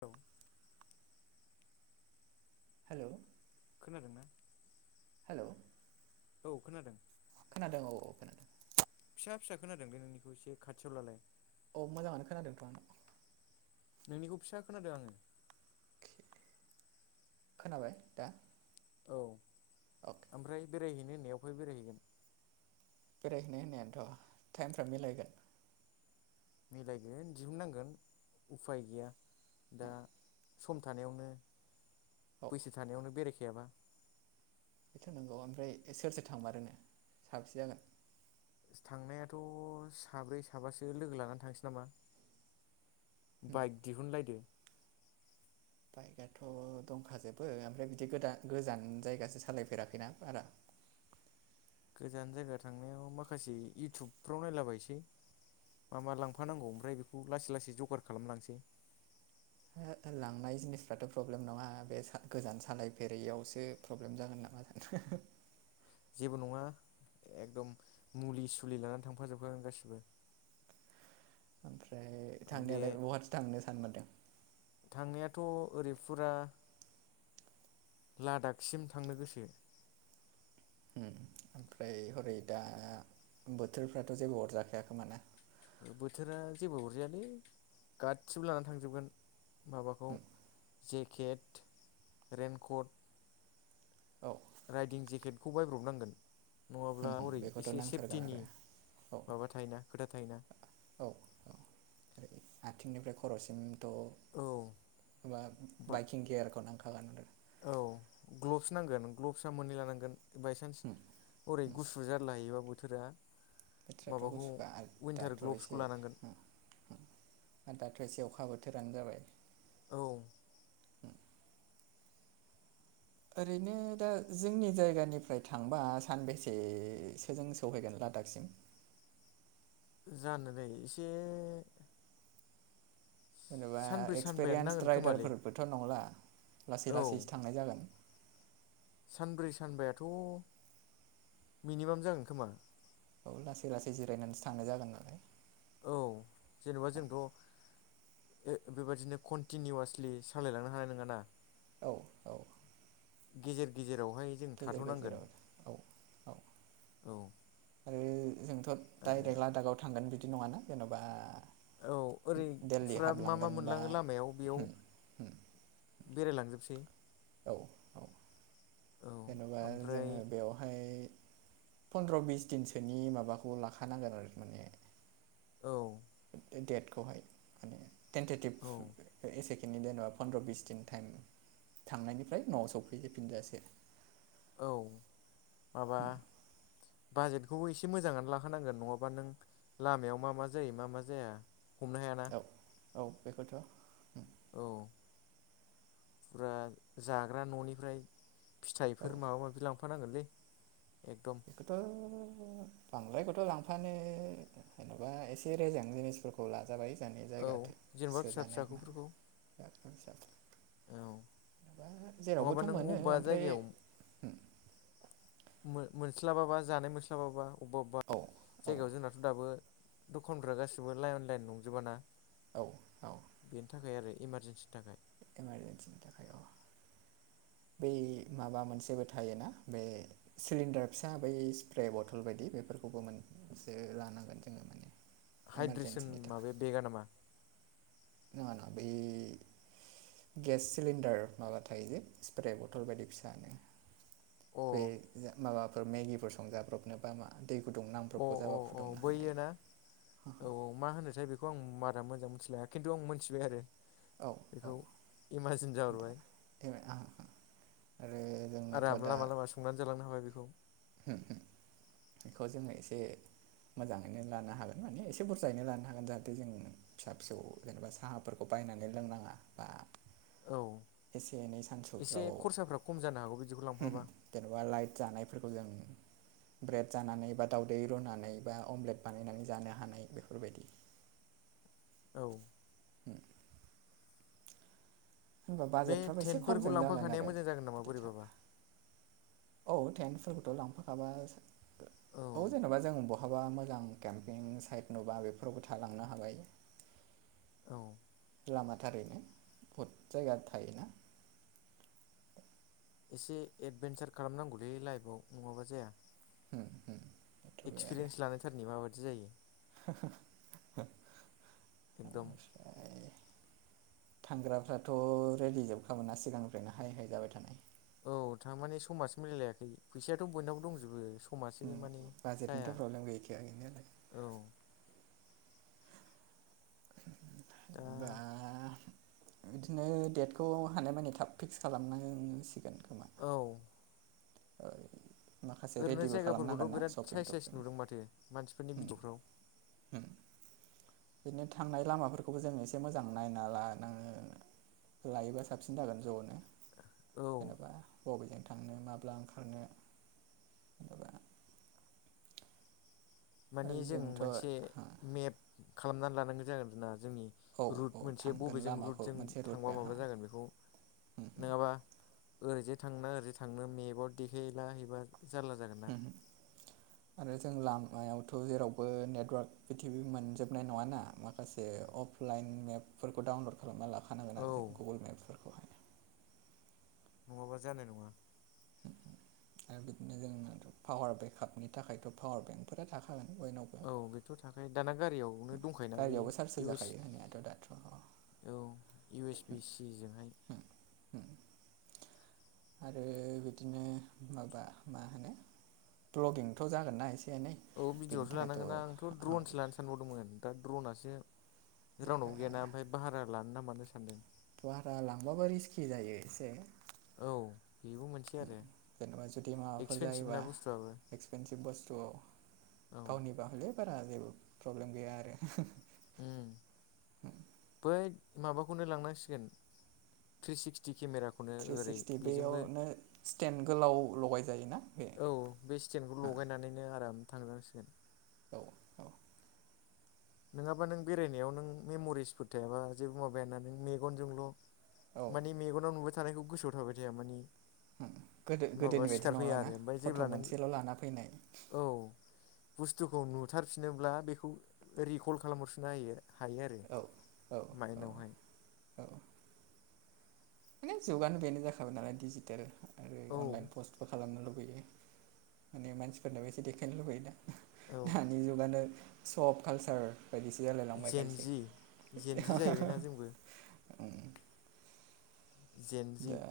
औ। हेलौ खोनादोंना औ। औ खोनादों। खोनादों औ खोनादों फिसा फिसा खोनादों बे नोंनिखौ एसे खाथियाव लालाय अ मोजां आनो खोनादों थह। नोंनिखौ फिसा खोनादों आङो खोनाबाय दा। औ अके ओमफ्राय बेरायहैनो होननाया अबेहाय बेरायहैगोन। बेरायहैनो होननायानोथ' टाइमफ्रा मिलायगोन। मिलायगोन दिहुननांगोन उफाय गैया। दा सम थानायावनो औ बैसो थानायावनो बेरायखायाबा। बेथ' नंगौ ओमफ्राय सोर सोर थांमारोनो साबसे जागोन थांनायाथ' साब्रै साबासो लोगो लानानै थांसै नामा। उम, बाइक दिहुनलायदो। बाइकआथ' दंखाजोबो ओमफ्राय बिदि गोान गोजान जायगासो सालायफेराखैना बारा गोजान जायगा थांनायाव माखासे इउटुबफ्राव नायलाबायसै मा मा लांफानांगौ ओमफ्राय बेखौ लासै लासै जगार खालामलांसै। लांनाय जिनिसफ्राथ' प्रब्लेम नङा बे गोजान सालायफेरैआवसो प्रब्लेम जागोन नामा। [unintelligible] [inaudible] जेबो नङा एकदम मुलि सुलि लानानै थांफाजोबखागोन गासिबो [unintelligible] ओमफ्राय बे थांनायालाय बहाथो थांनो सान मारदों थांनायाथ' ओरै फुरा लादाखसिम थांनो गोसो उम ओमफ्राय हरै दा बोथोरफ्राथ' जेबो अरजाखायाखोमाना। बोथोरा जेबो अरजायालै गासिबो लानानै थांजोबगोन। माबाखौ जेकेट रेनकट औ राइदिं जेकेटखौ बायब्रबनांगोन नङाब्ला हरै बेखौथ' एसे नांथारगोन आरो सेफटिनि औ माबा थायोना खोथा थायोना। औ औ आथिंनिफ्राय खर'सिम थ' औ मा बा बाइकिं गियारखौ नांखागोन आरो औ ग्लभ्स नांगोन ग्लभ्सआ मोननै लानांगोन। बायसान्स हरै गुसु जारलाहायोबा बोथोरा बोथोराथ' माबाखौ गुसुखाआ आरो उइन्टार दाथ' ग्लब्सखौ एसे लानांगोन आरो दाथ खायसेयावखा बोथोरानो जाबाय ‌। औ उम ओरैनो दा जोंनि जायगानिफ्राय थांबा सानबेसेसो जों सहैगोन लादाकसिम जानो दैै एसे जेनेबा सानब्रै सानबायानो नांगोन एक्सपिरियेन्स खोमालै राइदारफोरबोथ' नंला लासै औ लासैसो थांनाय जागोन सानब्रै सानबाथ' मिनिमाम जागोन खोमा। औ लासै लासै जिरायनानैसो थांनाय जागोन नालाय। औ बे बेबादिनो कन्टिनिउवासलि सालायलांनो हानाय नङा ना औ औ। गेजेर गेजेरावहाय जों गेजेर थाथ'नांगोन गेजेराव औ औ औ आरो जोंथ' आरो डाइरेक्ट लादागाव थांगोन बिदि नङाना जेन'बा औ ओरै दिल्ली फुरा मा मा हाबलांगोन बा मोनलाङो लामायाव बेयाव बेरायलांजोबसै। औ औ औ जेन'बा ओमफ्राय जोङो बेवहाय फनन्द्र' बिस दिनसोनि माबाखौ लाखानांगोन आरो माने औ डेटखौहाय माने औ टेेनटेटिभ एसे बिनि जेने'बा पन्द्र बिस दिन टाइम थांनायनिफ्राय न'आव सौफैजोबफिनजासे औ माबा बाजेटखौबो एसे मोजाङानो लाखोनांगोन नङाबा नों लामायाव मा मा जायो मा मा जाया हमनो हायाना। औ औ बेखौथ' औ फुरा जाग्रा न'निफ्राय औ फिथाइफोर माबा माबि लांफानांगोनलै एकदम बेथ' बांद्रायखौथ' लांफानो जेन'बा एसे रोेजें जिनिसफोरखौ लाजाबाय। गोजाननि औ जायगाथ जेनेबा फिसा सोजानाय मानो [unintelligible] फिसाखौफोरखौ थ जाथ' औ जेनबा नङाबा जेरावबोथ' नों मोनो अबेबा ओमफ्राय जायगायाव मोनस्लाबाबा जानाय मोनस्लाबाबा अबेबा अबेबा औ औ जायगायाव जोंनाथ' दाबो दखानफ्रा गासिबो लाइन लाइन नंजोबाना औ बेनि थाखाय आरो इमारजेन्सिनि थाखाय। इमारजेेनसिनि थाखाय औ [inaudible] बै माबा मोनसेबो थायोना बे सिलिणडार फिसा बै स्प्रे बथल बायदि बेफोर फोरखौबो मोनसे लानांगोन जोङो माने हाइद्रेसन इमारजेन्सिनि थाखाय माबाया बेगा नामा खान बे गेस सिलिन्दार माबा थायो जे स्प्रे बथल बायदि फिसानो अ बे माबाफोर मेगिफोर संजाब्रबनोबा मा दै गुदुं अ नांब्रबगौ अ जाबा अ फुदुंनो हानाय बैयो ना औ मा होनोथाय बेखौ बेखौ आं बारा मोजां मोनथिलाया खिन्थु आं मिथिबाय आरो। औ औ बेखौ इमाजिन दा जाहरबाय आरो आरो जोंनोथ' दा लामा लामा संनानै जालांनो हाबाय बेखौ बेखौ जोङो एसे मोजाङैनो लानो हागोन माने एसे बुरजायैनो लानो हागोन जाहाथे जों फिसा फिसौ जेनेबा साहाफोरखौ बाय बायनानै लोंनाङा बा औ एसे एनै एसे सानसुफ्राव खरसाफ्रा खम जानो हागौ बिदिखौ लांफाबा जेनेबा लाइट जानायफोरखौ जों ब्रेड जानानै बा दावदै रुनानै बा अमलेट बानायनानै जानो हानाय बेफोरबायदि औ [inaudible] हबा बे बाजेटफ्राबो एसे टेन्टफोरखौ खमजों जागोन लांफाखानाया आरो मोजां जागोन नामा बिदि बोरैबाबा थाबा। थेंसफोरखौथ' लांफाखाबाय औ जेन'बा जों बहाबा मोजां केम्पिं साइट नुबा बेफोरावबो थालांनो हाबाय औ। लामाथारैनो बहुद जायगा थायोना एसे एदभेनसार खालामनांगौलै लाइफआव नङाबा जाया। बेथ' बे आरो एक्सपिरियेन्स लानायथारनि माबायदि जायो। [unintelligible] एकदम थांग्राफ्राथ' रेडि जोबखामोनना सिगांनिफ्रायनो हाय हाय जाबाय थानाय। औ थारमाने समासो मिलायलायाखै फैसायाथ' बयनाव दंजोबो खमासो मानि बाजेटनिथ' जाया प्रब्लेम गैखाया गैनायालाय औ दा बिदिनो डेटखौ हानायमानि थाब फिक्स खालामना होसिगोन औ [unintelligible] माखासे ओरैनो रेडिबो खालामनांगोन जायगाफोरखौथ' ना बिराद सपिं साइस साइस टपिं नुदों माथो मानसिफोरनि भिडिअफ्राव [inaudible] बिदिनो थांनाय लामाफोरखौबो जोंङो‌ एसे मोजां नायना लानाङो लायोबा साबसिन जागोन ज'नो औ जेनेबा बबेजों थांनो माब्ला ओंखारनो जेनेबा माने जों मोनसे जोंथ' मेप खालामनानै लानांगौ जागोन आरोना जोंनि औ औ रुट मोनसे थांगोन बबेजों लामाखौ रुटजों मोनसे रुट थांबा बे हा माबा जागोन बेखौ नङाबा ओरैजे थांना ओरैजे थांनो मेपआव देखायहला एबा जारला जागोन ना आरो जों लामायावथ जेरावबो नेटवार्क पिथिबि मोनजोबनाय नङाना माखासे अफलाइन मेपफोरखौ डाउनलड खालामनानै लाखानांगोन औ आरो जों गुगोल मेपफोरखौहाय नङाबा जानाय नङा आरो बिदिनो जोंनाथ पावार बेकआपनि थाखायथ पावार बेंकफोरा थाखा औ बेथ' थाखायो दाना गारियावनो दंखायोना बैयो गारियावबो चार्ज इउस होजाखायो होननायाथ' दाथ' होम औ इउ एस बि सि जोंहाय ह आरो बिदिनो माबा मा होनो भ्लगिंथ' जागोनना एसे एनै औ बेनि भिडिअ'सो थाखायथ' लानांगोनना आंथ' ड्रनसो लानो सानबावदोंमोन दा द्रनासो रावनावबो गैयाना ओमफ्राय भारा लानो ना मानो सानदों भारा लांबाबो रिस्कि जायो एसे औ बेबो मोनसे आरो जेनेबा जुदि माबाफोर एक्सपेनसिभ जायोबा ना बुस्थुआबो एक्सपेनसिभ बुस्थुआव औ गावनिबा हले बारा जेबो प्रब्लेम गैया आरो उम हैद माबाखौनो लानांसिगोन थि सिकटि केमेराखौनो थ्रि ओरै सिक्सटि बेजोंबो बेयावनो स्टेन्ड गोलाव लगाय जायोना बे औ बे स्टेनखौ हा लगायनानैनो आराम थांनांसिगोन औ औ नङाबा नों बेरायनायाव नों मेम'रिसफोर थायाबा जेबो माबाया ना नों मेगनजोंल' औ मानि मेगनाव नुबाय थानायखौ गोसोआव थाबाय थाया माने गोदो माबा गोदोनि बायदि सिखारफैया आरो नंलाना ओमफ्राय फट' जेब्ला नों मोनसेल' लाना फैनाय औ बुस्थुखौ नुथारफिनोब्ला बेखौ रिकल खालामहरफिननो हायो हायो आरो औ औ औ माइदनावहाय औ माने जुगानो बेनो जाखाबाय नालाय डिजिटेल आरो औ अनलाइन पस्तबो खालामनो लुबैयो लैयो माने मानसिफोरनाबो एसे देखायनो लुबैयो दा औ दानि जुगानो सब कालसार बायदिसो जालायलांबायखायसे जेनजि जेनजि जाहैबायना जोंबो जेनजि दा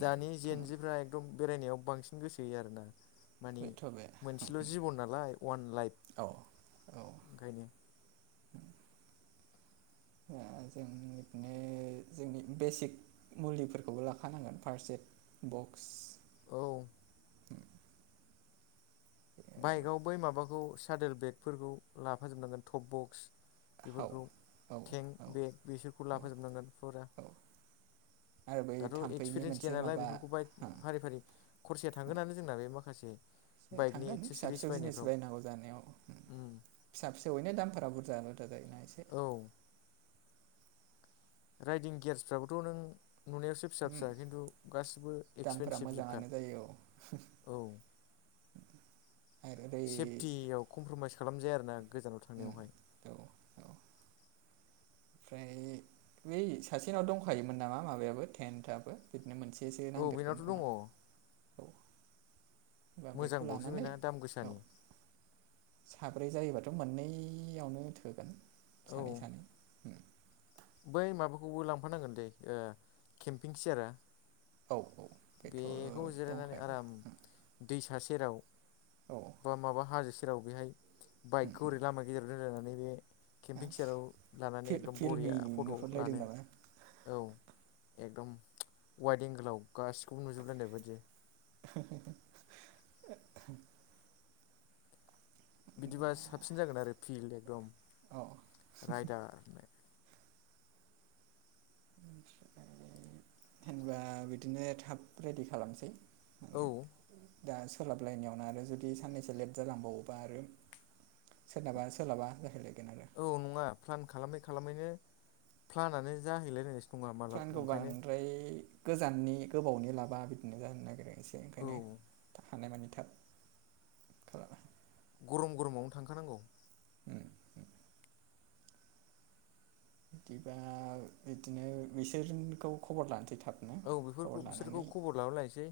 दानि थांबाय जेेनजिफ्रा एकदम बेरायनायाव बांसिन गोसो होयो आरोना माने थ'बाय मोनसेल जिबन नालाय वान लाइफ औ ओंखायनो दा जों बिदिनो जोंनि बेसिक मुलिफोरखौबो लाखानांगोन फार्स्ट एड बक्स औ [unintelligible] बाइकाव बै माबाखौ सादेल बेगफोरखौ लाफाजोबनांगोन टप बक्स औ बेफोरखौ औ औ टेंक बेग बेसफोरखौ लाफोजोबनांगोन फुरा औ आरो बै दाथ' थाम्फैनि एक्सपिरियेन्स गैया मोनसे नालाय माबा बेफोरखौ बाय फारि फारि खरसाया थांगोनानो जोंना बे माखासे बाइकनि थांगोन फिसा एक्सेसरिस फिसौ जिनिस बायनायफ्राव बायनांगौ जानायाव उम फिसा फिसौयैनो दामफोरा बुरजा दनायसे औ राइदिं गियार्सफ्राबोथ' नों नुनायावसो फिसा फिसा खिन्थु गासिबो दामफोरा एक्सपेनसिब जोबखा मोजाङानो औ [unintelligible] आरो ओरै सेफटियाव कमप्रमाइस खालामजाया आरो ना गोजानाव थांनायावहाय औ औ ओमफ्राय बै सासेनाव दंखायोमोन नामा माबायाबो टेन्थाफोराबो बि नो मोनसेसो औ नांदेरगोन बेनावथ' दङ खोमा औ होनबा बेखौ मोजांबावसो लानानै बेना दाम औ गोसानि साब्रै जायोबा दाथ' मोननैआवनो थोगोन सानै औ सानै बै माबाखौबो लांफानांगोन दैे ओ केम्पिं सियारा औ औ बेथ' बेखौ जिरायनानै दंखायो आराम दै था सेराव औ बा माबा हाजो से सेराव बेहाय बाइकखौ ओरै लामा गेजेराव दोनलायनानै बे केम्पिं सेयाराव लानानै एकदम फिल्मि बरिया फट' नुहुरलायदों लानो नामा औ एकदम वाइद एंगोलाव गासिखौबो नुजोबलायनाय बायदि [unintelligible] बिदिबा साबसिन जागोन आरो फिल्ड एकदम औ रायदार होननाय ओमफ्राय होनबा बिदिनो थाब रेडि खालामसै औ माने दा सोलाबलायनायावनो आरो जुदि साननैसो लेट जालांबावोबा आरो सोलाबा सोलाबा जाहैलायगोन आरो औ नङा प्लान खालामै खालामैनो प्लानानो जाहैलाया फ्लानखौ बांद्राय गोजाननि गोबावनि लाबा बिदिनो जानो नागिरो एसे औ ओंखायनो हानायमानि थाब खालामा गरम गरमावनो थांखानांगौ बिदिबा बिदिनो बिसोरखौ खबर लानोसै थां औ बेफोरखौ बिसोरखौ खबर लाबो लायसै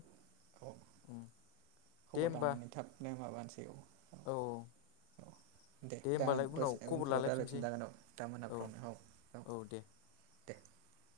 औ खबर लानानै थाबनो माबानोसै औ औ औ दे दा होमबालाय उनाव दसे खबर उनफ्राव लालायफिनसै रायज्लायफिनजागोन औ दा औ मोनाफोरावनो औ औ दे [inaudible]